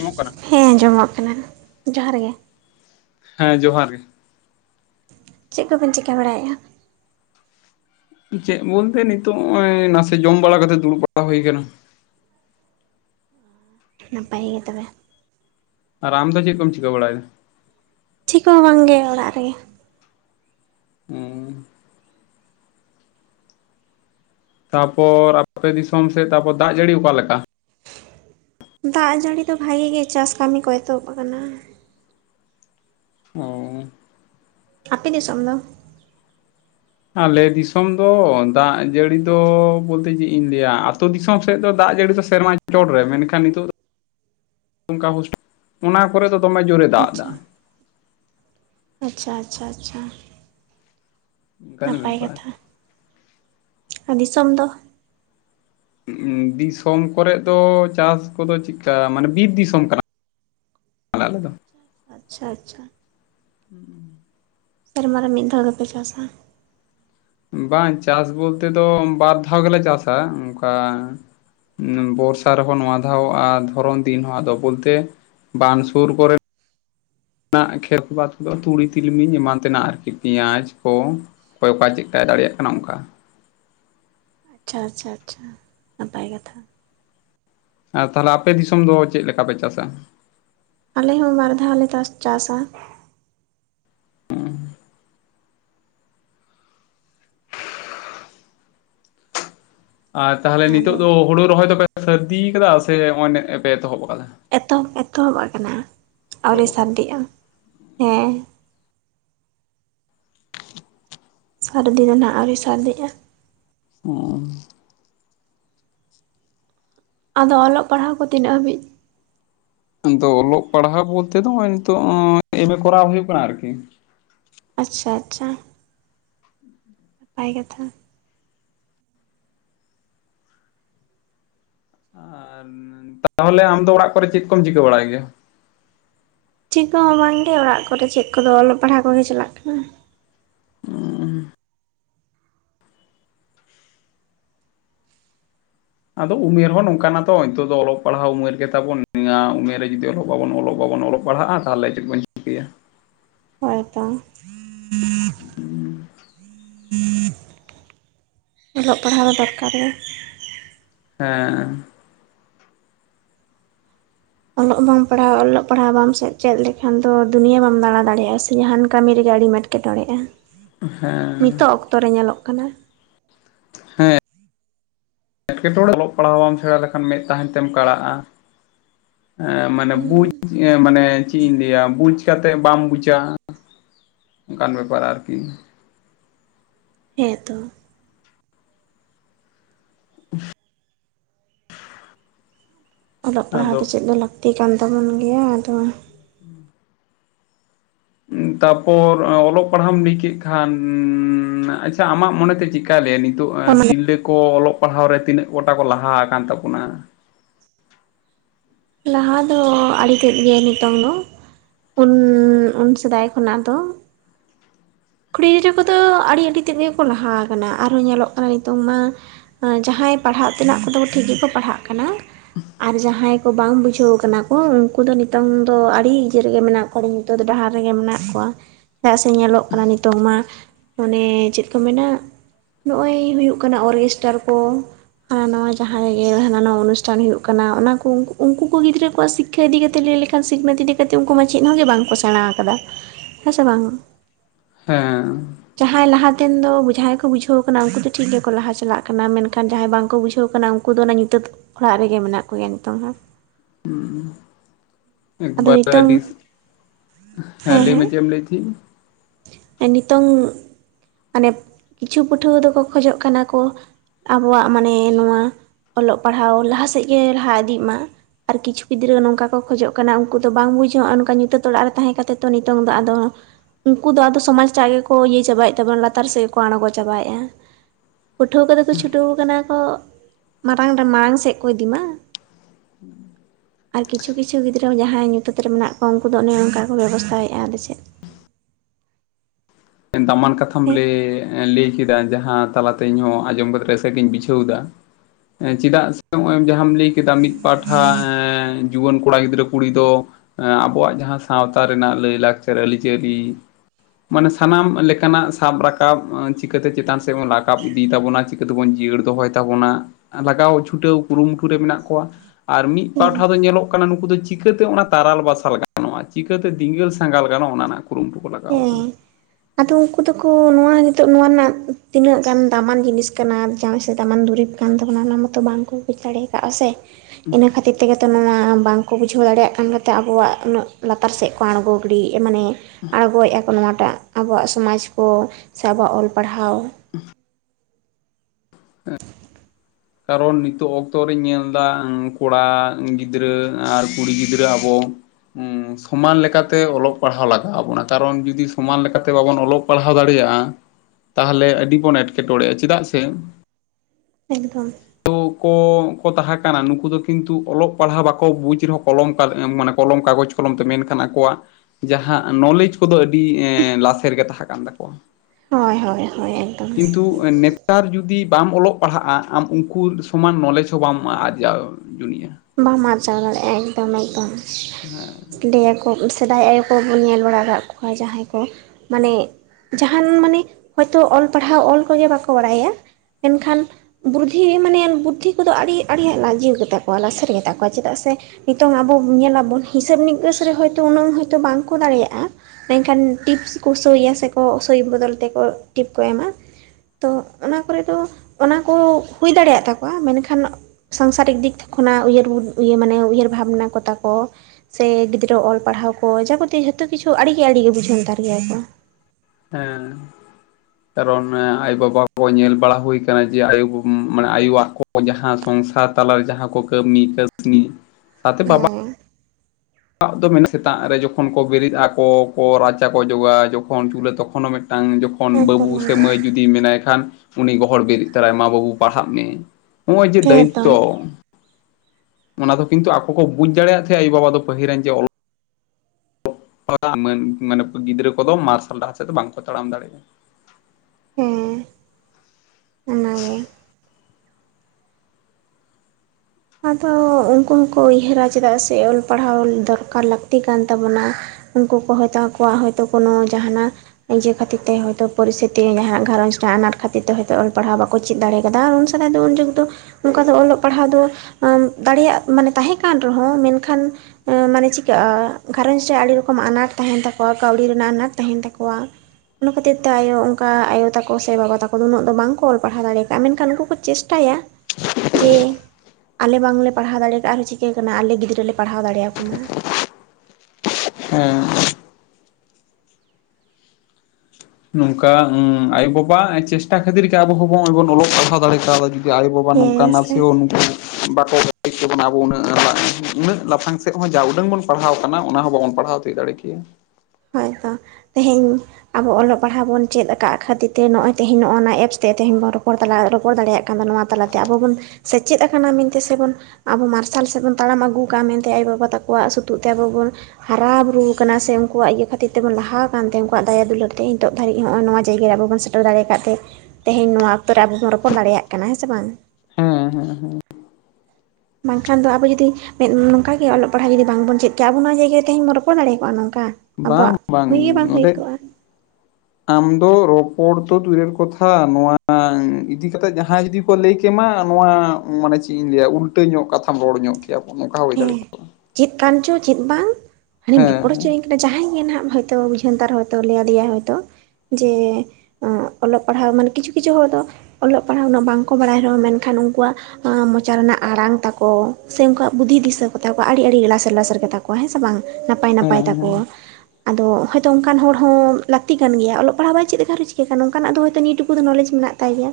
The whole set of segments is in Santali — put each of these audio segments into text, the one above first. ᱮᱢᱚᱜ ᱠᱟᱱᱟ ᱦᱮᱸ ᱟᱸᱡᱚᱢᱚᱜ ᱠᱟᱱᱟ᱾ ᱡᱚᱦᱟᱨ ᱜᱮ ᱦᱮᱸ ᱡᱚᱦᱟᱨ ᱜᱮ᱾ ᱪᱮᱜ ᱠᱚᱵᱮᱱ ᱪᱤᱠᱟ ᱵᱟᱲᱟᱭᱮᱜᱼᱟ? ᱪᱮᱜ ᱵᱚᱞᱛᱮ ᱱᱤᱛᱚᱜ ᱦᱚᱸᱜᱼᱚᱭ ᱱᱟᱥᱮ ᱡᱚᱢ ᱵᱟᱲᱟ ᱠᱟᱛᱮᱜ ᱫᱩᱲᱩᱵ ᱵᱟᱲᱟ ᱦᱩᱭ ᱠᱟᱱᱟ᱾ ᱱᱟᱯᱟᱭ ᱜᱮ ᱛᱚᱵᱮ, ᱟᱨ ᱟᱢ ᱫᱚ ᱪᱮᱜ ᱠᱚᱢ ᱪᱤᱠᱟ ᱵᱟᱲᱟᱭ ᱫᱟ? ᱴᱷᱤᱠ ᱦᱚᱸ ᱵᱟᱝᱜᱮ ᱚᱲᱟᱜ ᱨᱮᱜᱮ᱾ ᱦᱩᱸ ᱛᱟᱯᱚᱨ ᱟᱯᱮ ᱫᱤᱥᱚᱢ ᱥᱮᱫ ᱛᱟᱯᱚᱨ ᱫᱟᱜ ᱡᱟᱹᱲᱤ ᱚᱠᱟᱞᱮᱠᱟ? ᱫᱟᱜ ᱡᱟᱹᱲᱤ ᱫᱚ ᱵᱷᱟᱜᱮ ᱜᱮ ᱪᱟᱥ ᱠᱟᱹᱢᱤ ᱠᱚ ᱮᱛᱚᱦᱚᱵ ᱟᱠᱟᱱᱟ᱾ ᱚᱻ ᱟᱯᱮ ᱫᱤᱥᱚᱢ ᱫᱚ? ᱟᱞᱮ ᱫᱤᱥᱚᱢ ᱫᱚ ᱫᱟᱜ ᱡᱟᱹᱲᱤ ᱫᱚ ᱵᱚᱞᱛᱮ ᱪᱮᱫ ᱤᱧ ᱞᱟᱹᱭᱟ ᱟᱛᱳ ᱫᱤᱥᱚᱢ ᱥᱮᱫ ᱫᱚ ᱫᱟᱜ ᱡᱟᱹᱲᱤ ᱫᱚ ᱥᱮᱨᱢᱟ ᱪᱚᱴᱨᱮ ᱢᱮᱱᱠᱷᱟᱱ ᱱᱤᱛᱚᱜ ᱫᱚ [inaudible] ᱚᱱᱠᱟ ᱦᱚᱸᱥᱴ ᱚᱱᱟ ᱠᱚᱨᱮ ᱫᱚ ᱫᱚᱢᱮ ᱡᱳᱨᱮ ᱮ ᱫᱟᱜ ᱫᱟ᱾ ᱟᱪᱪᱷᱟ ᱟᱪᱪᱷᱟ ᱟᱪᱪᱷᱟ ᱟᱪᱪᱷᱟ ᱚᱱᱠᱟᱱ ᱱᱟᱯᱟᱭ ᱵᱮᱯᱟᱨ᱾ ᱠᱟᱛᱷᱟ᱾ ᱟᱨ ᱫᱤᱥᱚᱢ ᱫᱚ? ᱫᱤᱥᱚᱢ ᱠᱚᱨᱮ ᱫᱚ ᱪᱟᱥ ᱠᱚᱫᱚ ᱪᱤᱠᱠᱟ ᱢᱟᱱᱮ ᱵᱤᱨ ᱫᱤᱥᱚᱢ ᱠᱟᱱᱟ᱾ ᱟ ᱟᱞᱮ ᱫᱚ᱾ ᱟᱪᱪᱷᱟ ᱟᱪᱪᱷᱟ᱾ ᱦᱩᱸ᱾ ᱥᱮᱨᱢᱟ ᱨᱮ ᱢᱤᱫ ᱫᱷᱟᱣ ᱜᱮᱯᱮ ᱪᱟᱥᱟ? ᱵᱟᱝ ᱪᱟᱥ ᱵᱚᱞᱛᱮ ᱫᱚ ᱵᱟᱨ ᱫᱷᱟᱣ ᱜᱮᱞᱮ ᱪᱟᱥᱟ ᱚᱱᱠᱟ ᱵᱚᱨᱥᱟ ᱨᱮᱦᱚᱸ ᱱᱚᱣᱟ ᱫᱷᱟᱣᱼᱟ ᱫᱷᱚᱨᱚᱱ ᱫᱤᱱ ᱦᱚᱸ ᱟᱫᱚ ᱵᱚᱞᱛᱮ ᱵᱟᱸᱫ ᱥᱩᱨ ᱠᱚᱨᱮ ᱠᱷᱮᱛ ᱵᱟᱫᱽ ᱠᱚᱫᱚ ᱛᱩᱲᱤ ᱛᱤᱞᱢᱤᱧ ᱮᱢᱟᱱ ᱛᱮᱱᱟᱜ ᱟᱨᱠᱤ ᱯᱮᱸᱭᱟᱡᱽ ᱠᱚ᱾ ᱚᱠᱚᱭ ᱚᱠᱟ ᱪᱮᱫᱠᱟᱭ ᱫᱟᱲᱮᱭᱟᱜ ᱠᱟᱱᱟ ᱚᱱᱠᱟ᱾ ᱪᱷᱟ ᱪᱷᱟ ᱟᱪᱪᱷᱟ ᱱᱟᱯᱟᱭ ᱠᱟᱛᱷᱟ᱾ ᱟᱨ ᱛᱟᱦᱚᱞᱮ ᱟᱯᱮ ᱫᱤᱥᱚᱢ ᱫᱚ ᱪᱮᱫ ᱞᱮᱠᱟ ᱯᱮ ᱪᱟᱥᱟ? ᱟᱞᱮ ᱦᱚᱸ ᱵᱟᱨᱫᱷᱟ ᱞᱮ ᱛᱟᱥ ᱪᱟᱥᱟ᱾ [unintelligible] ᱟᱨ ᱛᱟᱦᱚᱞᱮ ᱱᱤᱛᱚᱜ ᱟᱫᱚ ᱫᱚ ᱦᱳᱲᱩ ᱨᱚᱦᱚᱭ ᱫᱚᱯᱮ ᱥᱟᱨᱫᱤ ᱠᱟᱫᱟ ᱥᱮ ᱱᱚᱜᱼᱚᱭ ᱱᱮ ᱯᱮ ᱮᱛᱚᱦᱚᱵ ᱟᱠᱟᱫᱟ? ᱮᱛᱚᱦᱚᱵ ᱮᱛᱚᱦᱚᱵ ᱟᱠᱟᱱᱟ ᱟᱹᱣᱨᱤ ᱮᱛᱚᱦᱚᱵ ᱟᱠᱟᱱᱟ ᱥᱟᱹᱨᱫᱤᱜᱼᱟ ᱦᱮᱸ᱾ ᱥᱟᱹᱨᱫᱤ ᱫᱚ ᱱᱷᱟᱜ ᱟᱹᱣᱨᱤ ᱥᱟᱹᱨᱫᱤᱜᱼᱟ᱾ ᱩᱸ ᱟᱫᱚ ᱚᱞᱚᱜ ᱯᱟᱲᱦᱟᱣ ᱠᱚ ᱛᱤᱱᱟᱹᱜ ᱦᱟᱹᱵᱤᱡ? ᱟᱫᱚ ᱚᱞᱚᱜ ᱯᱟᱲᱦᱟᱣ ᱵᱚᱞᱛᱮ ᱫᱚ ᱱᱚᱜ ᱚᱭ ᱱᱤᱛᱚᱜ ᱳᱸ ᱮᱢ ᱮ ᱠᱚᱨᱟᱣ ᱦᱩᱭᱩᱜ ᱠᱟᱱᱟ ᱟᱨᱠᱤ᱾ ᱟᱪᱪᱷᱟ ᱟᱪᱪᱷᱟ᱾ ᱯᱟᱭ ᱠᱟᱛᱷᱟ᱾ ᱟᱨ ᱛᱟᱦᱚᱞᱮ ᱟᱢ ᱫᱚ ᱚᱲᱟᱜ ᱠᱚᱨᱮ ᱪᱮᱫ ᱠᱚᱢ ᱪᱤᱠᱟᱹ ᱵᱟᱲᱟᱭ ᱜᱮᱭᱟ? ᱪᱤᱠᱟᱹ ᱦᱚᱸ ᱵᱟᱝ ᱜᱮ ᱚᱲᱟᱜ ᱠᱚᱨᱮ ᱪᱮᱫ ᱠᱚᱫᱚ ᱚᱞᱚᱜ ᱯᱟᱲᱦᱟᱜ ᱠᱚᱜᱮ ᱪᱟᱞᱟᱜ ᱠᱟᱱᱟ᱾ ᱟᱫᱚ ᱩᱢᱮᱨ ᱦᱚᱸ ᱱᱚᱝᱠᱟᱱᱟ ᱛᱚ ᱱᱤᱛᱚᱜ ᱫᱚ ᱚᱞᱚᱜ ᱯᱟᱲᱦᱟᱣ ᱩᱢᱮᱨ ᱜᱮᱛᱟᱵᱚᱱ ᱱᱤᱭᱟᱹ ᱩᱢᱮᱨ ᱨᱮ ᱡᱩᱫᱤ ᱚᱞᱚᱜ ᱵᱟᱵᱚᱱ ᱚᱞᱚᱜ ᱵᱟᱵᱚᱱ ᱚᱞᱚᱜ ᱯᱟᱲᱦᱟᱜᱼᱟ ᱛᱟᱦᱞᱮ ᱪᱮᱫ ᱵᱚᱱ ᱪᱷᱤᱠᱟᱹᱭᱟ? ᱦᱚᱭᱛᱚ᱾ ᱚᱞᱚᱜ ᱯᱟᱲᱦᱟᱣ ᱫᱚ ᱫᱚᱨᱠᱟᱨ ᱜᱮ᱾ ᱦᱮᱸ᱾ ᱚᱞᱚᱜ ᱵᱟᱢ ᱯᱟᱲᱦᱟᱣ ᱚᱞᱚᱜ ᱯᱟᱲᱦᱟᱜ ᱵᱟᱢ ᱥᱮ ᱪᱮᱫ ᱞᱮᱠᱷᱟᱱ ᱫᱚ ᱫᱩᱱᱭᱟᱹ ᱵᱟᱢ ᱫᱟᱬᱟ ᱫᱟᱲᱮᱭᱟᱜᱼᱟ ᱥᱮ ᱡᱟᱦᱟᱱ ᱠᱟᱹᱢᱤ ᱨᱮᱜᱮ ᱟᱹᱰᱤ ᱮᱴ ᱠᱮᱴᱚᱬᱮᱜᱼᱟ ᱦᱮᱸ ᱱᱤᱛᱚᱜ ᱚᱠᱛᱚ ᱨᱮ ᱧᱮᱞᱚᱜ ᱠᱟᱱᱟ᱾ ᱦᱮᱸ ᱮᱴᱠᱮᱴᱚᱬᱮ ᱚᱞᱚᱜ ᱯᱟᱲᱦᱟᱜ ᱵᱟᱢ ᱥᱮᱬᱟ ᱞᱮᱠᱷᱟᱱ ᱢᱮᱫ ᱛᱟᱦᱮᱸᱱ ᱛᱮᱢ ᱠᱟᱲᱟᱜᱼᱟ᱾ [inaudible] ᱮᱸ ᱢᱟᱱᱮ ᱵᱩᱡᱽ ᱮᱸ ᱢᱟᱱᱮ ᱪᱮᱫ ᱤᱧ ᱞᱟᱹᱭᱟ ᱵᱩᱡᱽ ᱠᱟᱛᱮᱜ ᱵᱟᱢ ᱵᱩᱪᱟ᱾ ᱚᱱᱠᱟᱱ ᱵᱮᱯᱟᱨ ᱟᱨᱠᱤ᱾ ᱦᱮᱸ ᱛᱚ᱾ ᱚᱞᱚᱜ ᱯᱟᱲᱦᱟᱣ ᱟᱫᱚ ᱫᱚ, ᱪᱮᱫ ᱫᱚ ᱞᱟᱹᱠᱛᱤ ᱠᱟᱱ ᱛᱟᱵᱚᱱ ᱜᱮᱭᱟ, ᱟᱫᱚ [inaudible] ᱛᱟᱯᱚᱨ, ᱚᱞᱚᱜ ᱯᱟᱲᱦᱟᱣᱮᱢ ᱞᱟᱹᱭ ᱠᱮᱜ ᱠᱷᱟᱱ, ᱩᱸᱻᱝᱻ ᱟᱪᱪᱷᱟ, ᱟᱢᱟᱜ ᱢᱚᱱᱮᱛᱮ ᱪᱮᱠᱟ ᱞᱟᱹᱭᱟ ᱱᱤᱛ- ᱛᱚᱜ, ᱚᱱᱟ ᱛᱤᱨᱞᱟᱹ ᱠᱚ, ᱚᱞᱚᱜ ᱯᱟᱲᱦᱟᱣ ᱨᱮ, ᱛᱤᱱᱟᱹᱜ ᱜᱚᱴᱟ ᱠᱚ, ᱞᱟᱦᱟ ᱟᱠᱟᱱ ᱛᱟᱵᱚᱱᱟ ᱾ ᱞᱟᱦᱟ ᱫᱚ, ᱟᱹᱰᱤ ᱛᱮᱫ ᱜᱮ, ᱱᱤᱛᱚᱝ ᱫᱚ ᱩᱱᱼ ᱩᱱ ᱥᱮᱫᱟᱭ, ᱠᱷᱚᱱᱟᱜ ᱫᱚ ᱠᱩᱲᱤ ᱜᱤᱫᱽᱨᱟᱹ ᱠᱚᱫᱚ, ᱟᱹᱰᱤ, ᱟᱹᱰᱤ ᱛᱮᱫ ᱜᱮᱠᱚ, ᱞᱟᱦᱟ ᱟᱠᱟᱱᱟ ᱾ ᱟᱨᱦᱚᱸ, ᱧᱮᱞᱚᱜ ᱠᱟᱱᱟ, ᱱᱤᱛᱚᱝ ᱢᱟ ᱡᱟᱦᱟᱸᱭ, ᱯᱟᱲᱦᱟᱜ ᱛᱮᱱᱟᱜ ᱠᱚᱫᱚ, ᱴᱷᱤᱠ ᱜᱮᱠᱚ, ᱯᱟᱲᱦᱟᱜ ᱠᱟᱱᱟ, ᱟᱨ ᱡᱟᱦᱟᱸᱭ ᱠᱚ, ᱵᱟᱝ ᱵᱩᱡᱷᱟᱹᱣᱟᱠᱟᱱᱟ ᱠᱚ, ᱩᱱᱠᱩ ᱫᱚ ᱱᱤᱛᱚᱝ ᱫᱚ, ᱟᱹᱰᱤ ᱤᱭᱟᱹ ᱨᱮᱜᱮ, ᱢᱮᱱᱟᱜ ᱠᱚᱣᱟ, ᱟᱹᱰᱤ ᱧᱩᱛᱟᱹᱛ, ᱰᱟᱦᱟᱨ ᱨᱮᱜᱮ ᱢᱮᱱᱟᱜ ᱠᱚᱣᱟ ᱾ ᱪᱮᱫᱟᱜ ᱥᱮ, ᱧᱮᱞᱚᱜ ᱠᱟᱱᱟ, ᱱᱤᱛᱚᱝ ᱢᱟ, ᱟᱱᱮ ᱪᱮᱫ ᱠᱚ, ᱢᱮᱱᱟ ᱱᱚᱜᱼᱚᱭ, ᱦᱩᱭᱩᱜ ᱠᱟᱱᱟ, ᱚᱨᱜᱮᱥᱴᱟᱨ ᱠᱚ ᱦᱟᱱᱟ ᱱᱟᱣᱟ, ᱡᱟᱦᱟᱸᱭ ᱜᱮ, ᱦᱟᱱᱟ ᱱᱟᱣᱟ ᱚᱱᱩᱥᱴᱷᱟᱱ ᱦᱩᱭᱩᱜ ᱠᱟᱱᱟ, ᱚᱱᱟ, ᱩᱱ ᱩᱱᱠᱩ ᱜᱤᱫᱽᱨᱟᱹ ᱠᱚᱣᱟᱜ, ᱥᱤᱠ ᱥᱤᱠᱷᱟ ᱤᱫᱤ ᱠᱟᱛᱮ ᱞᱟᱹᱭ ᱞᱮᱠᱷᱟᱱ ᱥᱤᱠᱷᱟᱹ ᱤᱫᱤ ᱠᱟᱛᱮ, ᱥᱤᱠᱷᱱᱟᱹᱛ ᱤᱫᱤ ᱠᱟᱛᱮ, ᱩᱱᱠᱩ ᱢᱟ ᱪᱮᱫ ᱦᱚᱸ ᱜᱮ ᱵᱟᱝᱠᱚ, ᱥᱮᱬᱟ ᱟᱠᱟᱫᱟ, ᱦᱮᱸ ᱥᱮ ᱵᱟᱝ? ᱦᱮᱸᱻ ᱾ ᱡᱟᱦᱟᱸᱭ ᱞᱟᱦᱟᱛᱮᱱ ᱫᱚ, ᱵᱩᱡᱷᱟᱹᱣ ᱜᱮᱠᱚ, ᱵᱩᱡᱷᱟᱹᱣ ᱟᱠᱟᱱᱟ, [unintelligible] ᱩᱱᱠᱩ ᱫᱚ, ᱴᱷᱤᱠ ᱜᱮᱠᱚ, ᱞᱟᱦᱟ ᱪᱟᱞᱟᱜ ᱠᱟᱱᱟ ᱾ ᱢᱮᱱᱠᱷᱟᱱ, ᱡᱟᱦᱟᱸᱭ ᱵᱟᱝᱠᱚ, ᱵᱩᱡᱷᱟᱹᱣ ᱟᱠᱟᱱᱟ ᱩᱱᱠᱩ- ᱠᱩ ᱫᱚ, ᱚᱱᱟ ᱧᱩᱛᱟᱹᱛ ᱚᱲᱟᱜ ᱨᱮᱜᱮ, ᱢᱮᱱᱟᱜ ᱠᱚᱜᱮᱭᱟ, ᱱᱤᱛᱚᱝ ᱦᱚᱸ ᱾ ᱩᱸᱻᱶ ᱾ ᱟᱫᱚ ᱮᱵᱟᱨ ᱱᱤᱛᱚᱝ [unintelligible] ᱦᱮᱸ ᱞᱟᱹᱭ ᱢᱮ, ᱪᱮᱜ ᱮᱢ ᱞᱟᱹᱭᱼᱮᱫ ᱛᱟᱦᱮᱸ? ᱮ ᱱᱤᱛᱚᱝ, ᱟᱱᱮ ᱠᱤᱪᱷᱩ ᱯᱟᱹᱴᱷᱣᱟᱹ ᱫᱚᱠᱚ, ᱠᱷᱚᱡᱚᱜ ᱠᱟᱱᱟ ᱠᱚ ᱟᱵᱚᱣᱟᱜ, ᱢᱟᱱᱮ ᱱᱚᱣᱟ, ᱚᱞᱚᱜ, ᱯᱟᱲᱦᱟᱣ, ᱞᱟᱦᱟ ᱥᱮᱫ ᱜᱮ, ᱞᱟᱦᱟ ᱤᱫᱤᱜ ᱢᱟ ᱾ ᱟᱨ, ᱠᱤᱪᱷᱩ ᱜᱤᱫᱽᱨᱟᱹ ᱱᱚᱝᱠᱟ ᱠᱚ, ᱠᱷᱚᱡᱚᱜ ᱠᱟᱱᱟ, ᱩᱱᱠᱩ ᱫᱚ, ᱵᱟᱝ ᱵᱩᱡᱷᱟ ᱦᱟᱸ, ᱱᱚᱝᱠᱟ ᱧᱩᱛᱟᱹᱛ ᱚᱲᱟᱜ ᱨᱮ, ᱛᱟᱦᱮᱸ ᱠᱟᱛᱮ ᱛᱚ, ᱱᱤᱛᱚᱝ ᱫᱚ, ᱟᱫᱚ ᱩᱱᱠᱩ ᱫᱚ, ᱟᱫᱚ ᱥᱚᱢᱟᱡᱽᱴᱟᱜ ᱜᱮᱠᱚ, ᱤᱭᱟᱹ ᱪᱟᱵᱟᱭᱮᱫ ᱛᱟᱵᱚᱱᱟ, ᱞᱟᱛᱟᱨ ᱥᱮᱫ ᱜᱮᱠᱚ, ᱟᱸᱬᱜᱚ ᱪᱟᱵᱟᱭᱮᱫᱼᱟ ᱾ ᱯᱟᱹᱴᱷᱩᱣᱟᱹ ᱠᱚᱫᱚ ᱠᱚ, ᱪᱷᱩᱴᱟᱹᱣ ᱟᱠᱟᱱᱟ ᱠᱚ, ᱢᱟᱨᱟᱝ ᱰᱟᱢᱟᱝ, ᱢᱟᱲᱟᱝ ᱥᱮᱜ ᱠᱚ, ᱤᱫᱤ ᱢᱟ, ᱟᱨ, ᱠᱤᱪᱷᱩ ᱠᱤᱪᱷᱩ ᱜᱤᱫᱽᱨᱟᱹ, ᱡᱟᱦᱟᱸᱭ ᱧᱩᱟᱹᱛ ᱨᱮ, ᱢᱮᱱᱟᱜ ᱠᱚᱣᱟ, ᱩᱱᱠᱩ ᱫᱚ, ᱚᱱᱮ ᱚᱱᱠᱟ ᱠᱚ, ᱵᱮᱵᱚᱥᱛᱟ ᱭᱮᱜᱼᱟ, ᱟᱞᱮ ᱥᱮᱫ ᱫᱟᱢᱟᱱ ᱠᱟᱛᱷᱟᱢ ᱦᱮᱸ ᱞᱮᱭ, ᱞᱟᱹᱭ ᱠᱮᱫᱟ, ᱡᱟᱦᱟᱸ ᱛᱟᱞᱟᱛᱮ, ᱤᱧᱦᱚᱸ ᱟᱸᱡᱚᱢ ᱠᱟᱛᱮ, ᱨᱟᱹᱥᱠᱟᱹ ᱜᱤᱧ ᱵᱩᱡᱷᱟᱹᱣ ᱮᱫᱟ ᱾ ᱪᱮᱫᱟᱜ ᱥᱮ, ᱱᱚᱜ ᱚᱭ ᱡᱟᱦᱟᱸᱢ ᱞᱟᱹᱭ ᱠᱮᱫᱟ, ᱢᱤᱫ ᱯᱟᱦᱴᱟ ᱮᱸᱻ ᱡᱩᱣᱟᱹᱱ ᱠᱚᱲᱟ ᱜᱤᱫᱽᱨᱟᱹ, ᱠᱩᱲᱤ ᱫᱚ ᱟᱸ ᱼᱟᱵᱚᱣᱟᱜ, ᱡᱟᱦᱟᱸ ᱥᱟᱶᱛᱟ ᱨᱮᱱᱟᱜ, ᱞᱟᱹᱭᱼᱞᱟᱠᱪᱟᱨ, ᱟᱹᱞᱤ ᱪᱟᱹᱞᱤ ᱢᱟᱱᱮ, ᱥᱟᱱᱟᱢ ᱞᱮᱠᱟᱱᱟᱜ, ᱥᱟᱵ ᱨᱟᱠᱟᱵ, ᱪᱤᱠᱟᱹᱛᱮ, ᱪᱮᱛᱟᱱ ᱥᱮᱜ ᱵᱚᱱ, ᱞᱟᱠᱟᱵ ᱤᱫᱤ, ᱛᱟᱵᱚᱱᱟ, ᱪᱤᱠᱟᱹ ᱛᱮᱵᱚᱱ, ᱡᱤᱭᱟᱹᱲ ᱫᱚᱦᱚᱭ ᱛᱟᱵᱚᱱᱟ, ᱞᱟᱜᱟᱣ ᱪᱷᱩᱴᱟᱹᱣ ᱠᱩᱨᱩᱢᱩᱴᱩ ᱨᱮ, ᱢᱮᱱᱟᱜ ᱠᱚᱣᱟ᱾ ᱟᱨ, ᱢᱤᱫ ᱦᱩᱸ ᱯᱟᱣᱴᱷᱟ ᱫᱚ, ᱧᱮᱞᱚᱜ ᱠᱟᱱᱟ, ᱱᱩᱠᱩ ᱫᱚ ᱪᱤᱠᱟᱹᱛᱮ, ᱚᱱᱟ ᱛᱟᱨᱟᱞ ᱵᱟᱥᱟᱞ ᱜᱟᱱᱚᱜᱼᱟ, ᱪᱤᱠᱟᱹᱛᱮ, ᱫᱷᱤᱜᱮᱞ ᱥᱟᱸᱜᱟᱞ ᱜᱟᱱᱚᱜᱼᱟ, ᱚᱱᱟ ᱨᱮᱱᱟᱜ, ᱠᱩᱨᱩᱢᱩᱴᱩ ᱠᱚ, ᱞᱟᱜᱟᱣ ᱟᱠᱟᱱᱟ ᱦᱮᱸ ᱾ ᱟᱫᱚ, ᱩᱱᱠᱩ ᱫᱚᱠᱚ, ᱱᱚᱣᱟ ᱦᱤᱛᱚᱜ, ᱱᱚᱣᱟ ᱨᱮᱱᱟᱜ ᱛᱤᱱᱟᱹᱜ ᱜᱟᱱ, ᱫᱟᱢᱟᱱ ᱡᱤᱱᱤᱥ ᱠᱟᱱᱟ, ᱡᱟᱦᱟᱸ ᱥᱮ, ᱫᱟᱢᱟᱱ ᱫᱩᱨᱤᱵᱽ ᱠᱟᱱ ᱛᱟᱵᱚᱱᱟ, ᱚᱱᱟ ᱢᱟᱛᱚ ᱵᱟᱝᱠᱚ, ᱵᱩᱡᱽ ᱫᱟᱲᱮ ᱟᱠᱟᱜᱼᱟ, ᱥᱮ ᱤᱱᱟᱹ ᱠᱷᱟᱹᱛᱤᱨ ᱛᱮᱜᱮ ᱛᱚ, ᱱᱚᱣᱟ ᱵᱟᱝ ᱠᱚ, ᱵᱩᱡᱷᱟᱹᱣ ᱫᱟᱲᱮᱭᱟᱜ ᱠᱟᱱ ᱜᱮᱛᱮ, ᱟᱵᱚᱣᱟᱜ, ᱩᱱᱟᱹᱜ ᱞᱟᱛᱟᱨ ᱥᱮᱫ ᱠᱚ, ᱟᱬᱜᱚ ᱜᱤᱲᱤ ᱮ, ᱢᱟᱱᱮ ᱟᱬᱜᱚᱭᱮᱫ-ᱟ ᱠᱚ, ᱱᱚᱣᱟᱴᱟᱜ, ᱟᱵᱚᱣᱟᱜ ᱥᱚᱢᱟᱡᱽ ᱠᱚ, ᱥᱮ ᱟᱵᱚᱣᱟᱜ, ᱚᱞ ᱯᱟᱲᱦᱟᱣ ᱰᱮᱼᱦᱟᱫ [unintelligible] [unintelligible] ᱮᱸᱻᱫ, ᱠᱟᱨᱚᱱ, ᱱᱤᱛᱚᱜ ᱚᱠᱛᱚ ᱨᱤᱧ ᱧᱮᱞ ᱮᱫᱟ, ᱠᱚᱲᱟ ᱜᱤᱫᱽᱨᱟᱹ, [unintelligible] ᱟᱨ ᱠᱩᱲᱤ ᱜᱤᱫᱽᱨᱟᱹ, ᱟᱵᱚ ᱦᱩᱸ, ᱥᱚᱢᱟᱱ ᱞᱮᱠᱟᱛᱮ, ᱚᱞᱚᱜ ᱯᱟᱲᱦᱟᱣ ᱞᱟᱜᱟᱣ ᱟᱵᱚᱱᱟ, ᱠᱟᱨᱚᱱ ᱡᱩᱚᱫᱤ, ᱥᱚᱢᱟᱱ ᱞᱮᱠᱟᱛᱮ ᱵᱟᱵᱚᱱ, ᱚᱞᱚᱜ ᱯᱟᱲᱦᱟᱣ ᱫᱟᱲᱮᱭᱟᱜᱼᱟ, ᱛᱟᱦᱚᱞᱮ, ᱟᱹᱰᱤ ᱵᱚᱱ, ᱮᱴᱠᱮᱴᱚᱬᱮᱜᱼᱟ, ᱪᱮᱫᱟᱜ ᱥᱮ? ᱮᱠᱫᱚᱢ, ᱾ [unintelligible] ᱠᱚ ᱠᱚ, ᱛᱟᱦᱮᱸ ᱠᱟᱱᱟ, ᱱᱩᱠᱩ ᱫᱚ, ᱠᱤᱱᱛᱩ ᱚᱞᱚᱜ ᱯᱟᱲᱦᱟᱣ ᱵᱟᱠᱚ, ᱵᱩᱡᱽ ᱨᱮᱦᱚᱸ, ᱠᱚᱞᱚᱢ ᱠᱟᱜ ᱮᱸ ᱢᱟᱱᱮ ᱠᱚᱞᱚᱢ ᱠᱟᱜᱚᱡᱽ ᱠᱚᱞᱚᱢ ᱛᱮ, ᱢᱮᱱᱠᱷᱟᱱ, ᱟᱠᱚᱣᱟᱜ ᱡᱟᱦᱟᱸ ᱱᱚᱞᱮᱡᱽ ᱠᱚᱫᱚ, ᱟᱹᱰᱤ ᱮᱸᱻ ᱞᱟᱥᱮᱨ ᱜᱮ, ᱛᱟᱦᱮᱸ ᱠᱟᱱ ᱛᱟᱠᱚᱣᱟ ᱾ ᱦᱳᱭ, ᱦᱳᱭ ᱦᱳᱭ ᱾ ᱠᱤᱱᱛᱩ ᱱᱮ ᱱᱮᱛᱟᱨ ᱡᱩᱫᱤ ᱵᱟᱢ ᱚᱞᱚᱜ ᱯᱟᱲᱦᱟᱜᱼᱟ ᱟᱢ ᱩᱱᱠᱩ ᱥᱚᱢᱟᱱ ᱱᱚᱞᱮᱡᱽ ᱦᱚᱸ ᱵᱟᱢ ᱟᱨᱡᱟᱣ ᱡᱩᱱᱤᱡ-ᱟ᱾ ᱵᱟᱢ ᱟᱨᱡᱟᱣ ᱫᱟᱲᱮᱭᱟᱜᱼᱟ ᱮᱠᱫᱚᱢ ᱮᱠᱫᱚᱢ᱾ ᱦᱮᱸ, ᱞᱟᱹᱭᱟᱠᱚ ᱥᱮᱫᱟᱭ ᱟᱭᱳ ᱠᱚᱵᱚᱱ ᱧᱮᱞ ᱵᱟᱲᱟ ᱟᱠᱟᱫ ᱠᱚᱣᱟ ᱡᱟᱦᱟᱸᱭ ᱠᱚ ᱢᱟᱱᱮ, ᱡᱟᱦᱟᱱ ᱢᱟᱱᱮ ᱦᱚᱭᱛᱳ ᱚᱞ ᱯᱟᱲᱦᱟᱣ ᱚᱞ ᱠᱚᱜᱮ ᱵᱟᱠᱚ ᱵᱟᱲᱟᱭᱟ᱾ ᱮᱱᱠᱷᱟᱱ ᱵᱩᱨᱫᱷᱤ ᱢᱟᱱᱮ ᱵᱩᱫᱽᱫᱷᱤ ᱠᱚᱫᱚ ᱟᱹᱰᱤ ᱟᱹᱰᱤ ᱟᱡᱤᱵ ᱜᱮᱛᱟ ᱠᱚᱣᱟ ᱞᱟᱥᱮᱨ ᱜᱮᱛᱟ ᱠᱚᱣᱟ ᱪᱮᱫᱟᱜ ᱥᱮ? ᱦᱤᱛᱚᱝ ᱟᱵᱚ ᱧᱮᱞᱟᱵᱚᱱ ᱦᱤᱥᱟᱹᱵ ᱱᱤᱟᱹᱥ ᱨᱮ ᱦᱚᱭᱛᱳ ᱩᱱᱟᱹᱜ ᱦᱭᱛᱳ ᱵᱟᱝᱠᱚ ᱫᱟᱲᱮᱭᱟᱜᱼᱟ᱾ ᱢᱮᱱᱠᱷᱟᱱ ᱴᱤᱯᱥ ᱠᱚᱥᱳᱭᱟ ᱥᱮᱠᱚ ᱥᱳᱭ ᱵᱚᱫᱚᱞ ᱛᱮᱠᱚ ᱴᱤᱯᱥ ᱠᱚ ᱮᱢᱟ? ᱛᱚ ᱚᱱᱟ ᱠᱚᱨᱮ ᱫᱚ ᱚᱱᱟ ᱠᱚ ᱦᱩᱭ ᱫᱟᱲᱮᱭᱟᱜ ᱛᱟᱠᱚᱣᱟ ᱢᱮᱱᱠᱷᱟᱱ ᱥᱟᱝᱥᱟᱨᱤᱠ ᱫᱤᱠ ᱛᱷᱮᱠᱮ‌, ᱠᱷᱚᱱᱟᱜ ᱩᱭᱦᱟᱹᱨ ᱢᱟᱱᱮ ᱩᱭᱦᱟᱹᱨ ᱵᱷᱟᱵᱽᱱᱟ ᱠᱚ ᱛᱟᱠᱚ᱾ ᱥᱮ ᱜᱤᱫᱽᱨᱟᱹ ᱚᱞ ᱯᱟᱲᱦᱟᱣ ᱠᱚ ᱡᱟᱠᱚᱛᱤ ᱡᱷᱚᱛᱚ ᱠᱤᱪᱷᱩ ᱟᱹᱰᱤᱜᱮ ᱟᱹᱰᱤᱜᱮ ᱵᱩᱡᱷᱱᱛᱟᱨ ᱜᱮᱭᱟ ᱠᱚ᱾ ᱦᱮᱸ, ᱠᱟᱨᱚᱱ ᱟᱭᱳᱼᱵᱟᱵᱟ ᱠᱚ ᱧᱮᱞ ᱵᱟᱲᱟ ᱦᱩᱭ ᱠᱟᱱᱟ ᱡᱮ ᱟᱭᱳ ᱢᱟᱱᱮ ᱟᱭᱳᱣᱟᱜ ᱠᱚ ᱡᱟᱦᱟᱸ ᱥᱚᱝᱥᱟᱨ᱾ ᱛᱟᱞᱮ ᱡᱟᱦᱟᱸ ᱠᱚ ᱠᱟᱹᱢᱤ ᱠᱟᱹᱥᱱᱤ ᱥᱟᱶᱛᱮ ᱵᱟᱵᱟ ᱦᱮᱸ ᱫᱟᱜ ᱫᱚ ᱢᱮᱱ ᱥᱮᱛᱟᱜ ᱨᱮ ᱡᱚᱠᱷᱚᱱ ᱠᱚ ᱵᱮᱨᱮᱫ ᱟᱠᱚ᱾ ᱠᱚ ᱨᱟᱪᱟ ᱠᱚ ᱚ ᱡᱚᱜᱟ ᱡᱚᱠᱷᱚᱱ ᱪᱩᱞᱟᱹ ᱛᱚᱠᱷᱚᱱ ᱦᱚᱸ ᱢᱤᱫᱴᱟᱝ ᱡᱚᱠᱷᱚᱱ ᱵᱟᱹᱵᱩ ᱮᱠᱫᱚᱢ ᱮᱠᱫᱚᱢ ᱥᱮ ᱢᱟᱹᱭ ᱜᱤᱫᱽ ᱩᱱᱤ ᱢᱮᱱᱟᱭ ᱠᱷᱟᱱ ᱩᱱᱤ ᱜᱚᱦᱚᱲ ᱵᱮᱨᱮᱫ ᱛᱚᱨᱟᱭ ᱢᱟ ᱵᱟᱹᱵᱩ ᱯᱟᱲᱦᱟᱜ ᱢᱮ ᱱᱚᱜᱼᱚᱭ ᱡᱮ ᱦᱮᱸ ᱛᱚ ᱫᱟᱭᱤᱛᱚ᱾ ᱚᱱᱟ ᱫᱚ ᱠᱤᱱᱛᱩ ᱟᱠᱚ ᱠᱚ ᱵᱩᱡᱽ ᱫᱟᱲᱮᱭᱟᱜ ᱛᱟᱦᱮᱸᱫ ᱟᱭᱳᱵᱟ ᱫᱚ ᱯᱟᱹᱦᱤᱨ ᱨᱮᱱ ᱡᱮ ᱚᱞ ᱢᱟᱱᱮ ᱜᱤᱫᱽᱨᱟᱹ ᱠᱚᱫᱚ ᱢᱟᱨᱥᱟᱞ ᱰᱟᱦᱟᱨ ᱥᱮᱫ ᱫᱚ ᱵᱟᱝᱠᱚ ᱛᱟᱲᱟᱢ ᱫᱟᱲᱮᱭᱟᱜᱼᱟ᱾ ᱦᱮᱸ ᱚᱱᱟᱜᱮ᱾ ᱟᱫᱚ ᱩᱱᱠᱩ ᱦᱚᱱᱸᱠᱚ ᱩᱭᱦᱟᱹᱨᱟ ᱪᱮᱫᱟᱜ ᱥᱮ ᱚᱞ ᱯᱟᱲᱦᱟᱣ ᱫᱚᱨᱠᱟᱨ ᱞᱟᱹᱠᱛᱤ ᱠᱟᱱ ᱛᱟᱵᱚᱱᱟ᱾ ᱩᱱᱠᱩ ᱠᱚ ᱦᱚᱭ ᱛᱚ ᱟᱠᱭᱟᱜ ᱦᱳᱭᱛᱳ ᱠᱳᱱᱳ ᱡᱟᱦᱟᱱᱟᱜ, ᱤᱭᱟᱹ ᱠᱷᱟᱹᱛᱤᱨ ᱛᱮ ᱦᱚᱭᱛᱳ ᱯᱚᱨᱤᱥᱛᱷᱤᱛᱤ ᱡᱟᱦᱟᱸ ᱜᱷᱟᱨᱚᱸᱡᱽ ᱨᱮᱱᱟᱜ ᱟᱱᱟᱴ ᱠᱷᱟᱹᱛᱤᱨ ᱛᱮ ᱦᱳᱭᱛᱳ ᱚᱞ ᱯᱟᱲᱦᱟᱣ ᱵᱟᱠᱚ, ᱪᱮᱫ ᱫᱟᱲᱮ ᱠᱟᱫᱟ ᱟᱨ ᱩᱱ ᱥᱮᱫᱟᱭ ᱫᱚ ᱩᱱ ᱡᱩᱜ ᱫᱚ ᱚᱱᱠᱟ ᱫᱚ ᱚᱞᱚᱜ ᱯᱟᱲᱦᱟᱣ ᱫᱚ, ᱫᱟᱲᱮᱭᱟᱜ ᱢᱟᱱᱮ ᱛᱟᱦᱮᱸ ᱠᱟᱱ ᱨᱮᱦᱚᱸ ᱢᱮᱱᱠᱷᱟᱱ, ᱢᱟᱱᱮ ᱪᱤᱠᱟᱹᱜᱼᱟ ᱜᱷᱟᱸᱨᱚᱡᱽ ᱨᱮ ᱟᱰᱤ ᱨᱚᱠᱚᱢ ᱟᱱᱟᱴ ᱛᱟᱦᱮᱱ ᱛᱟᱠᱚᱣᱟ ᱠᱟᱹᱣᱰᱤ ᱨᱮᱱᱟᱜ ᱟᱱᱟᱴ ᱛᱟᱦᱮᱱ ᱛᱟᱠᱣᱟ᱾ ᱚᱱᱟ ᱠᱷᱟᱹᱛᱤᱨ ᱛᱮ ᱟᱭᱳ ᱚᱱᱠᱟ ᱟᱭᱳ ᱛᱟᱠᱚ ᱥᱮ ᱵᱟᱵᱟ ᱛᱟᱠᱚ ᱫᱚ ᱩᱱᱟᱹᱜ ᱫᱚ ᱵᱟᱝᱠᱚ ᱚᱞ ᱯᱟᱲᱦᱟᱣ ᱫᱟᱲᱮᱠᱟᱜᱼᱟ ᱢᱮᱱᱠᱷᱟᱱ ᱩᱱᱠᱩ ᱠᱚ ᱪᱮᱥ ᱴᱟᱭᱟ ᱡᱮ, ᱟᱞᱮ ᱵᱟᱝᱞᱮ ᱯᱟᱲᱦᱟᱣ ᱫᱟᱲᱮᱭᱟᱠᱟᱜᱼᱟ ᱟᱨᱦᱚᱸ ᱪᱤᱠᱟᱹ ᱠᱟᱱᱟ ᱟᱞᱮ ᱜᱤᱫᱽᱨᱟᱹᱞᱮ ᱯᱟᱲᱦᱟᱣ ᱫᱟᱲᱮᱭᱟᱠᱚ ᱢᱟ᱾ ᱦᱮᱸ ᱱᱚᱝᱠᱟ ᱦᱚᱸ ᱟᱭᱳ ᱵᱟᱵᱟ-ᱟᱜ ᱪᱮᱥᱴᱟ ᱠᱷᱟᱹᱛᱤᱨ ᱜᱮ ᱟᱵᱚ ᱦᱚᱸᱵᱚᱱ ᱱᱚᱜᱼᱚᱭ ᱵᱚᱱ ᱚᱞᱚᱜ ᱯᱟᱲᱦᱟᱣ ᱫᱟᱲᱮ ᱠᱟᱣᱫᱟ᱾ ᱟᱭᱳ ᱵᱟᱵᱟ ᱱᱚᱝᱠᱟ ᱦᱮᱸ ᱥᱮ ᱱᱟᱥᱮᱭᱳ ᱩᱱᱠᱩ ᱵᱟᱠᱚ [unintelligible] ᱵᱚᱱᱟ ᱟᱵᱚ ᱩᱱᱟᱹᱜ ᱩᱱᱟᱹᱜ ᱞᱟᱯᱷᱟᱝ ᱥᱮᱫ ᱦᱚᱸ ᱡᱟ ᱩᱰᱟᱹᱝ ᱵᱚᱱ ᱯᱟᱲᱦᱟᱣ ᱠᱟᱱᱟ ᱚᱱᱟ ᱦᱚᱸ ᱵᱟᱵᱚᱱ ᱯᱟᱲᱦᱟᱣ ᱫᱟᱲᱮ ᱠᱮᱭᱟ᱾ ᱦᱳᱭ ᱛᱚ ᱛᱮᱦᱮᱧ, ᱟᱵᱚ ᱚᱞᱚᱜ ᱯᱟᱲᱦᱟᱣ ᱵᱚᱱ ᱪᱮᱫ ᱟᱠᱟᱫ ᱠᱷᱟᱹᱛᱤᱨ ᱛᱮ ᱱᱚᱜᱼᱚᱭ ᱛᱮᱦᱮᱧ ᱱᱚᱜᱼᱚ ᱱᱟ ᱮᱯᱥ ᱛᱮᱦᱮᱧ ᱵᱚᱱ ᱨᱚᱯᱚᱲ ᱨᱚᱯᱚᱲ ᱫᱮᱭᱟᱜ ᱠᱟᱱᱟ᱾ ᱠᱟᱱ ᱱᱚᱣᱟ ᱛᱟᱞᱟᱛᱮ ᱟᱵᱚ ᱵᱚᱱ ᱥᱮᱪᱮᱫ ᱠᱟᱱᱟ ᱢᱮᱱᱛᱮ ᱥᱮᱵᱚᱱ, ᱟᱵᱚ ᱢᱟᱨᱥᱟᱞ ᱥᱮᱫ ᱵᱚᱱ ᱛᱟᱲᱟᱢ ᱟᱹᱜᱩ ᱠᱟᱜᱼᱟ ᱢᱮᱱᱛᱮ ᱟᱭᱳᱼᱵᱟᱵᱟ ᱛᱟᱠᱚᱣᱟᱜ ᱥᱩᱛᱩᱳᱜ ᱛᱮ ᱟᱵᱚ ᱵᱚᱱ, ᱦᱟᱨᱟ ᱵᱩᱨᱩ ᱠᱟᱱᱟ ᱥᱮ? ᱩᱱᱠᱩᱣᱟᱜ ᱤᱭᱟᱹ ᱠᱷᱟᱹᱛᱤᱨ ᱛᱮᱵᱚᱱ ᱞᱟᱦᱟ ᱠᱟᱱᱛᱮ ᱩᱱᱠᱩᱣᱟᱜ ᱫᱟᱭᱟ ᱫᱩᱞᱟᱹᱲ ᱛᱮ ᱱᱤᱛᱚᱜ ᱫᱷᱟᱹᱨᱤᱡ ᱦᱚᱸᱜᱼᱚᱭ ᱱᱚᱣᱟ ᱡᱟᱭᱜᱟ ᱨᱮ ᱟᱵᱚ ᱵᱚᱱ ᱥᱮᱴᱮᱨ ᱫᱟᱲᱮ ᱠᱟᱫ ᱛᱮ, ᱛᱮᱦᱮᱧ ᱱᱚᱣᱟ ᱚᱠᱛᱚ ᱨᱮ ᱟᱵᱚ ᱵᱚᱱ ᱨᱚᱚᱲ ᱫᱟᱲᱮᱭᱟᱜ ᱠᱟᱱᱟ ᱦᱮᱸ ᱥᱮ ᱵᱟᱝ? ᱦᱮᱸ ᱦᱮᱸ ᱦᱮᱸ, ᱵᱟᱝᱠᱷᱟᱱ ᱫᱚ ᱟᱵᱚ ᱡᱩᱫᱤ, ᱢᱮᱫ ᱱᱚᱝᱠᱟ ᱜᱮ ᱚᱞᱚᱜ ᱯᱟᱲᱦᱟᱜ ᱡᱩᱫᱤ ᱵᱟᱝᱵᱚᱱ ᱪᱮᱫ ᱠᱮᱭᱟ ᱟᱵᱚ ᱱᱚᱣᱟ ᱡᱟᱭᱜᱟ ᱨᱮ ᱛᱮᱦᱮᱧ ᱵ ᱨᱚᱯᱚᱲ ᱫᱟᱲᱮ ᱠᱚᱜᱣᱟ ᱱᱚᱝᱠᱟ? ᱵᱟᱝ ᱟᱵᱚᱣᱟᱜ ᱵᱟᱝ ᱦᱩᱭ ᱜᱮ ᱦᱩᱭ ᱱᱚᱸᱰᱮ ᱠᱚᱜᱼᱟ ᱟᱢ ᱫᱚ ᱨᱚᱯᱚᱲ ᱛᱚ ᱫᱩᱨᱮᱨ ᱠᱚᱛᱷᱟ ᱱᱚᱣᱟ ᱤᱫᱤ ᱠᱟᱛᱮᱜ ᱡᱟᱦᱟᱸᱭ ᱡᱩᱫᱤ ᱠᱚ ᱞᱟᱹᱭ ᱠᱮ ᱢᱟ ᱱᱚᱣᱟ ᱢᱟᱱᱮ ᱪᱮᱫ ᱤᱧ ᱞᱟᱹᱭᱟ ᱩᱞᱴᱟᱹ ᱧᱚᱜ ᱠᱟᱛᱷᱟᱢ ᱨᱚᱲ ᱧᱚᱜ ᱠᱮᱭᱟ ᱱᱚᱝᱠᱟ ᱦᱚᱸ ᱦᱩᱭ ᱫᱟᱲᱮ ᱦᱮᱸ ᱠᱚᱣᱟ᱾ ᱪᱮᱫ ᱠᱟᱱ ᱪᱚ ᱪᱮᱫ ᱵᱟᱝ ᱦᱟᱹᱱᱤᱢ ᱦᱮᱸ ᱨᱚᱯᱚᱲ ᱦᱮᱸ ᱚᱪᱚᱭᱮ ᱡᱟᱦᱟᱸᱭ ᱜᱮ ᱱᱟᱦᱟᱸᱜ ᱦᱚᱭᱛᱳ ᱵᱩᱡᱷᱟᱹᱱ ᱛᱟᱨ ᱦᱚᱭᱛ ᱞᱟᱹᱭ ᱟᱫᱮᱟᱭ ᱦᱚᱭᱛᱳ ᱡᱮ ᱚᱞᱚᱜ ᱯᱟᱲᱦᱟᱜ ᱢᱟᱱᱮ ᱠᱤᱪᱷᱩ ᱠᱤᱪᱷᱩ ᱦᱚᱲ ᱫᱚ ᱚᱞᱚᱜ ᱯᱟᱲᱦᱟᱣ ᱩᱱᱟᱹᱜ ᱵᱟᱝᱠᱚ ᱵᱟᱲᱟᱭ ᱨᱮᱦᱚᱸ ᱢᱮᱱᱠᱷᱟᱱ ᱩᱱᱠᱩᱣᱟᱜ ᱢᱚᱪᱟ ᱨᱮᱱᱟᱜ ᱟᱲᱟᱝ ᱛᱟᱠᱚ ᱥᱮ ᱩᱝᱠᱩᱣᱟᱜ ᱵᱩᱫᱷᱤ ᱫᱤᱥᱟᱹ ᱠᱚᱛᱟ ᱠᱚᱣᱟ ᱟᱹᱰᱤ ᱟᱹᱰᱤ ᱞᱟᱥᱮᱨ ᱞᱟᱥᱮᱨ ᱜᱮᱛᱟ ᱠᱚᱣᱟ ᱦᱮᱸ ᱥᱮ ᱵᱟᱝ? ᱱᱟᱯᱟᱭ ᱱᱟᱯᱟᱭ ᱦᱮᱸ ᱦᱮᱸ ᱛᱟᱠᱚᱣᱟ᱾ ᱟᱫᱚ ᱦᱳᱭᱛᱚ ᱚᱱᱠ ᱦᱚᱲ ᱦᱚᱸ ᱞᱟᱠᱛᱤ ᱠᱟᱱ ᱜᱮᱭᱟ ᱚᱞᱚᱜ ᱯᱟᱲᱦᱟᱜᱟᱭ ᱪᱮᱫ ᱞᱮᱠᱟᱟᱱ ᱪᱤᱠᱟᱹ ᱠᱟᱱᱟ ᱚᱱᱠᱟᱱᱟᱜ ᱫᱚ ᱦᱭ ᱱᱤᱭᱟᱹ ᱴᱩᱠᱩ ᱫᱚ ᱱᱚᱞᱮᱡᱽ ᱢᱮᱱᱟᱜ ᱛᱟᱭ ᱜᱮᱭᱟ᱾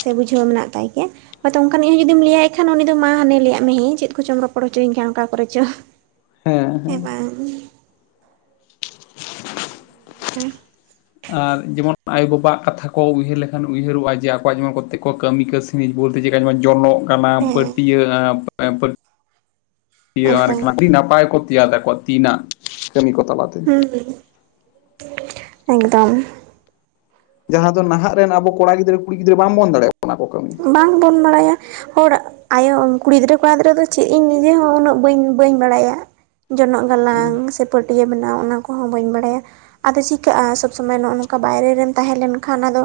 ᱥᱮ ᱵᱩᱡᱷᱟᱹᱣ ᱢᱮᱱᱟᱜ ᱛᱟᱭ ᱜᱮᱭᱟ ᱦᱚᱭᱛᱚ ᱚᱱᱠᱟᱱᱤᱡ ᱦᱚᱸ ᱡᱩᱫᱤᱢ ᱞᱟᱹᱭᱟᱭ ᱠᱷᱟᱱ ᱩᱱᱤ ᱫᱚ ᱢᱟ ᱦᱟᱱᱮ ᱞᱟᱹᱭᱟᱜ ᱢᱮ ᱦᱮᱸ ᱪᱮᱫ ᱠᱚᱪᱚᱢ ᱨᱚᱯᱚᱲ ᱦᱚᱪᱩᱧ ᱠᱟᱱ ᱚᱱᱠᱟ ᱠᱚᱨᱮ ᱪᱚᱝ ᱦᱮᱸ ᱵᱟᱝ? ᱦᱮᱸ᱾ ᱟᱨ ᱡᱮᱢᱚᱱ ᱟᱭᱳᱵᱟᱵᱟᱣᱟᱜ ᱠᱟᱛᱷᱟ ᱠᱚ ᱩᱭᱦᱟᱹᱨ ᱞᱮᱠᱷᱟᱱ ᱩᱭᱦᱟᱹᱨᱚᱜᱼᱟ ᱡᱮ ᱟᱠᱚᱣᱟᱜ ᱡᱮᱢᱚᱱ ᱠᱚᱛᱮ ᱠᱚ ᱠᱟᱹᱢᱤ ᱠᱟᱹᱥ ᱡᱤᱱᱤᱡ ᱵᱚᱞᱛᱮ ᱡᱮᱠᱟ [unintelligible] ᱡᱚᱱᱚᱜ ᱠᱟᱱᱟ ᱯᱟᱹᱴᱭᱟᱹ ᱟᱸ ᱯᱟᱹ ᱴᱤᱭᱟᱹ ᱟᱨ ᱮᱠᱫᱚᱢ ᱟᱹᱰᱤ ᱟᱹᱰᱤ ᱱᱟᱯᱟᱭ ᱠᱚ ᱛᱮᱭᱟᱨ ᱛᱟᱠᱩᱣᱟ᱾ ᱛᱤᱱᱟᱜ ᱠᱟᱹᱢᱤ ᱠᱚ ᱛᱟᱞᱟᱛᱮ᱾ ᱦᱩᱸ ᱮᱠᱫᱚᱢ᱾ ᱡᱟᱦᱟᱸ ᱫᱚ ᱱᱟᱦᱟᱸᱜ ᱨᱮᱱ ᱟᱵᱚ ᱠᱚᱲᱟ ᱜᱤᱫᱽᱨᱟᱹ ᱠᱩᱲ ᱜᱤᱫᱽᱨ ᱵᱟ ᱵᱚᱱ ᱫᱟᱲᱮᱭᱟᱜᱼᱟ ᱚᱱᱟ ᱠᱚ ᱠᱟᱹᱢᱤ᱾ ᱵᱟᱝᱵᱚᱱ ᱵᱟᱲᱟᱭᱟ, ᱦᱚᱲ ᱟᱭᱳ ᱠᱩᱲᱤ ᱜᱤᱫᱽᱨᱟᱹ ᱠᱚᱲᱟ ᱜᱤᱫᱽᱨᱟᱹ ᱫᱚ ᱪᱮᱫ ᱤᱧ ᱱᱤᱡᱮ ᱦᱚᱸ ᱩᱱᱟᱹᱜ ᱵᱟᱹᱧ ᱵᱟᱹᱧ ᱵᱟᱲᱟᱭᱟ᱾ ᱡᱚᱱᱚᱜ ᱜᱟᱞᱟᱝ ᱥᱮ ᱯᱟᱹᱴᱭᱟᱹ ᱵᱮ ᱱᱟᱣ ᱚᱱᱟ ᱠᱚᱦᱚᱸ ᱵᱟᱹᱧ ᱵᱟᱲᱟᱭᱟ ᱟᱫᱚ ᱪᱤᱠᱟᱹᱜᱼᱟ ᱥᱚᱵ ᱥᱚᱢᱚᱭ ᱱᱚᱜᱼᱚ ᱱᱚᱝᱠᱟ ᱵᱟᱭᱨᱮ ᱨᱮᱢ ᱛᱟᱦᱮᱸ ᱞᱮᱱᱠᱷᱟᱱ ᱟᱫᱚ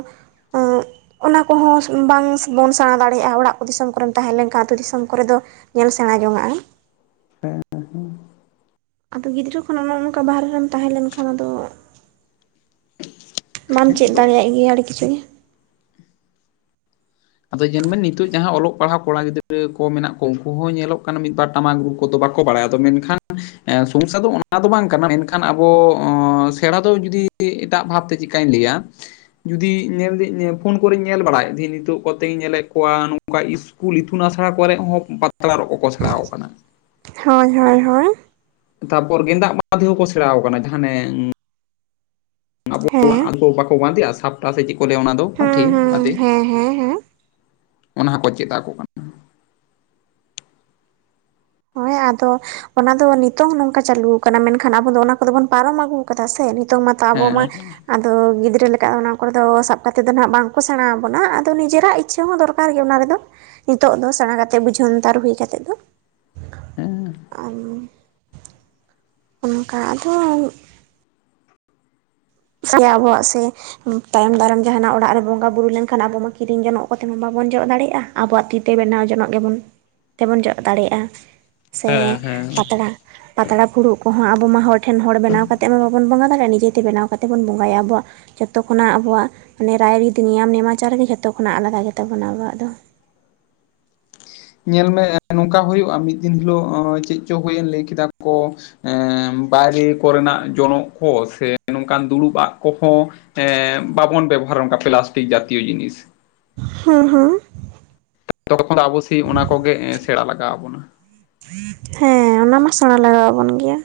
ᱟᱸᱜ ᱚᱱᱟ ᱠᱚᱦᱚᱸ ᱵᱟᱝ ᱵᱚᱱ ᱥᱮᱬᱟ ᱫᱟᱲᱮᱭᱟᱜᱼᱟ ᱚᱲᱟᱜ ᱫᱤᱥᱚᱢ ᱠᱚᱨᱮᱢ ᱛᱟᱦᱮᱸ ᱞᱮᱱᱠᱷᱟᱱ ᱟᱹᱛᱩ ᱫᱤᱥᱚᱢ ᱠᱚᱨᱮ ᱫᱚ ᱧᱮᱞ ᱥᱮᱬᱟ ᱡᱚᱝᱟᱜᱼᱟ᱾ ᱦᱮᱸ ᱮᱸ ᱦᱮᱸ᱾ ᱟᱫᱚ ᱜᱤᱫᱽᱨᱟᱹ ᱠᱷᱚᱱᱟᱜ ᱱᱚᱜᱼᱚ ᱱᱚᱝᱠᱟ ᱵᱟᱦᱨᱮ ᱨᱮᱢ ᱛᱟᱦᱮᱸ ᱞᱮᱱ ᱠᱷᱟᱱ ᱟᱫᱚ ᱵᱟᱢ ᱦᱮᱸ ᱪᱮᱫ ᱟᱫᱚ ᱫᱟᱲᱮᱭᱟᱜ ᱜᱮᱭᱟ ᱟᱹᱰᱤ ᱠᱤᱪᱷᱩ ᱜᱮ᱾ ᱟᱫᱚ ᱡᱮᱞᱢᱮ ᱱᱤᱛᱚᱜ ᱡᱟᱦᱟᱸ ᱚᱞᱚᱜ ᱯᱟᱲᱦᱟᱜ ᱠᱚᱲᱟ ᱜᱤᱫᱽᱨᱟᱹ ᱠᱚ ᱢᱮᱱᱟᱜ ᱠᱚ ᱩᱱᱠᱩ ᱦᱚᱸ ᱧᱮᱞᱚᱜ ᱠᱟᱱᱟ ᱢᱤᱫᱵᱟᱨ ᱴᱟᱢᱟᱠ ᱨᱩ ᱠᱚᱫᱚ ᱵᱟᱠᱚ ᱵᱟᱲᱟᱭᱟ ᱟᱫᱚ ᱢᱮᱱᱠᱷᱟᱱ ᱮᱸ ᱥᱚᱢᱚᱥᱥᱟ ᱫᱚ ᱚᱱᱟ ᱫᱚ ᱵᱟᱝ ᱠᱟᱱᱟ ᱢᱮᱱᱠᱷᱟᱱ ᱟᱵᱚ ᱥᱮᱬᱟ ᱫᱚ ᱡᱩᱫᱤ ᱮᱴᱟᱜ ᱵᱷᱟᱵᱛᱮ ᱪᱤᱠ ᱠᱟᱹᱧ ᱞᱟᱹᱭᱟ ᱡᱩᱫᱤ ᱧᱮᱞ ᱫᱟᱹᱧ ᱯᱷᱳᱱ ᱠᱚᱨᱮᱧ ᱧᱮᱞ ᱵᱟᱲᱟᱭ ᱫᱷᱤ ᱱᱤᱛᱚᱜ ᱠᱚᱛᱮᱧ ᱧᱮᱞᱮᱫ ᱠᱚᱣᱟ ᱱᱚᱝᱠᱟ ᱤᱥᱠᱩᱞ ᱤᱛᱩᱱ ᱟᱥᱲᱟ ᱠᱚᱨᱮ ᱦᱚᱸ ᱯᱟᱛᱲᱟ ᱠᱚᱠᱚ ᱥᱮᱬᱟ ᱟᱠᱚ ᱠᱟᱱᱟ᱾ ᱦᱚᱭ ᱦᱚᱭ ᱦᱚᱭ᱾ ᱛᱟᱯᱚᱨ ᱜᱮᱸᱫᱟᱜ ᱢᱟᱫᱷᱮᱦᱚᱸ ᱠᱚ ᱥᱮᱬᱟ ᱠᱟᱱᱟ ᱡᱟᱦᱟᱸ ᱟᱱᱮ ᱦᱮᱸ ᱟᱵᱚᱣᱟᱜ ᱵᱟᱠᱚ ᱵᱟᱸᱫᱮᱜᱼᱟ ᱥᱟᱯᱴᱟ ᱥᱮ ᱪᱮᱫ ᱠᱚ ᱞᱟᱹᱭᱟ ᱚᱱᱟ ᱫᱚ ᱯᱟᱴᱷᱮ ᱦᱮᱸ ᱦᱮᱸ ᱵᱟᱸᱫᱮ ᱦᱮᱸ ᱦᱮᱸ ᱦᱮᱸ ᱚᱱᱟ ᱦᱚᱸᱠᱚ ᱪᱮᱫ ᱟᱠᱚ ᱠᱟᱱᱟ᱾ ᱦᱳᱭ ᱟᱫᱚ ᱚᱱᱟ ᱫᱚ ᱱᱤᱛᱚᱝ ᱱᱚᱝᱠᱟ ᱪᱟᱹᱞᱩ ᱠᱟᱱᱟ ᱢᱮᱱᱠᱷᱟᱱ ᱟᱵᱚ ᱫᱚ ᱚᱱᱟ ᱠᱚᱫᱚ ᱵᱚᱱ ᱯᱟᱨᱚᱢ ᱟᱹᱜᱩ ᱠᱟᱫᱟ ᱥᱮ, ᱱᱤᱛᱚᱝ ᱢᱟᱛᱚ ᱟᱵᱚ ᱢᱟ ᱦᱮᱸ ᱟᱫᱚ ᱜᱤᱫᱽᱨᱟᱹ ᱞᱮᱠᱟ ᱫᱚ ᱚᱱᱟ ᱠᱚᱨᱮ ᱫᱚ ᱥᱟᱵᱽ ᱠᱟᱛᱮᱫ ᱫᱚ ᱱᱟᱸᱜ ᱵᱟᱝ ᱠᱚ ᱥᱮᱬᱟᱣᱟ ᱵᱚᱱᱟ ᱟᱫᱚ ᱱᱤᱡᱮᱨᱟᱜ ᱤᱪᱪᱷᱟᱹ ᱦᱚᱸ ᱫᱚᱨᱠᱟᱨ ᱜᱮ ᱚᱱᱟ ᱨᱮᱫᱚ᱾ ᱱᱤᱛᱚᱜ ᱫᱚ ᱥᱮᱬᱟ ᱠᱟᱛᱮᱫ ᱵᱩᱡᱷᱟᱹᱱᱛᱟᱨ ᱦᱩᱭ ᱠᱟᱛᱮᱫ ᱫᱚ᱾ ᱦᱮᱸ ᱟᱸᱢ ᱚᱱᱠᱟ ᱟᱫᱚ ᱥᱟᱭᱟ ᱟᱵᱚᱣᱟᱜ ᱥᱮ ᱛᱟᱭᱚᱢ ᱫᱟᱨᱟᱢ ᱡᱟᱦᱟᱱᱟᱜ ᱚᱲᱟᱜ ᱨᱮ ᱵᱚᱸᱜᱟ ᱵᱩᱨᱩ ᱞᱮᱱᱠᱷᱟᱱ ᱟᱵᱚ ᱢᱟ ᱠᱤᱨᱤᱧ ᱡᱚᱱᱚᱜ ᱠᱚᱛᱮ ᱦᱚᱸ ᱵᱟᱵᱚᱱ ᱡᱚᱜ ᱫᱟᱲᱮᱭᱟᱜᱼᱟ ᱟᱵᱚᱣᱟᱜ ᱛᱤᱛᱮ ᱵᱮᱱᱟᱣ ᱡᱚᱱᱚᱜ ᱜᱮᱵᱚᱱ, ᱛᱮᱵᱚᱱ ᱡᱚᱜ ᱫᱟᱲᱮᱭᱟᱜᱼᱟ᱾ ᱥᱮ ᱦᱮᱸ ᱦᱮᱸ ᱯᱟᱛᱲᱟ, ᱯᱟᱛᱲᱟ ᱯᱷᱩᱲᱩᱜ ᱠᱚᱦᱚᱸ ᱟᱵᱚ ᱢᱟ ᱦᱚᱲ ᱴᱷᱮᱱ ᱦᱚᱲ ᱵᱮᱱᱟᱣ ᱠᱟᱛᱮᱜ ᱢᱟ ᱵᱟᱵᱚᱱ ᱵᱚᱸᱜᱟ ᱫᱟᱲᱮᱭᱟᱜᱼᱟ ᱱᱤᱡᱮ ᱛᱮ ᱵᱮᱱᱟᱣ ᱠᱟᱛᱮ ᱵᱚᱱ ᱵᱚᱸᱜᱟᱭᱟ ᱟᱵᱚᱣᱟᱜᱼᱼ ᱡᱷᱚᱛᱚ ᱠᱷᱚᱱᱟᱜ ᱟᱵᱚᱣᱟᱜ ᱢᱟᱱᱮ, ᱨᱟᱭ ᱨᱤᱛ ᱱᱤᱭᱟᱢ ᱱᱮᱢᱟᱪᱟᱨ ᱜᱮ ᱡᱷᱚᱛᱚ ᱠᱷᱚᱱᱟᱜ ᱟᱞᱟᱫᱟ ᱜᱮᱛᱟ ᱵᱚᱱᱟ ᱟᱵᱚᱣᱟᱜ ᱫᱚ᱾ ᱧᱮᱞ ᱢᱮ ᱱᱚᱝᱠᱟ ᱦᱩᱭᱩᱜᱼᱟ ᱢᱤᱫ ᱫᱤᱱ ᱦᱤᱞᱳᱜ ᱚᱸ ᱪᱮᱫ ᱪᱚ ᱦᱩᱭᱮᱱ ᱞᱟᱹᱭ ᱠᱮᱫᱟ ᱠᱚᱼᱼ ᱮᱸ ᱵᱟᱭᱨᱮ ᱠᱚᱨᱮᱱᱟᱜ ᱡᱚᱱᱚᱜ ᱠᱚ ᱥᱮ, ᱱᱚᱝᱠᱟᱱ ᱫᱩᱲᱩᱵᱟᱜ ᱠᱚᱦᱚᱸᱼᱼ ᱮ ᱵᱟᱵᱚᱱ ᱵᱮᱵᱚᱦᱟᱨ ᱚᱝᱠᱟ ᱯᱞᱟᱥᱴᱤᱠ ᱡᱟᱛᱤᱭᱚ ᱡᱤᱱᱤᱥ᱾ ᱦᱩᱸ ᱦᱩᱸ᱾ ᱛᱚᱠᱷᱚᱱ ᱫᱚ ᱟᱵᱚ ᱥᱮᱭ ᱚᱱᱟ ᱠᱚᱜᱮ ᱥᱮᱸᱲᱟ ᱞᱟᱜᱟᱣᱟ ᱵᱚᱱᱟ᱾ ᱚᱱᱟᱢᱟ ᱥᱮᱸᱲᱟ ᱞᱟᱜᱟᱣᱟ ᱵᱚᱱ ᱜᱮᱭᱟ᱾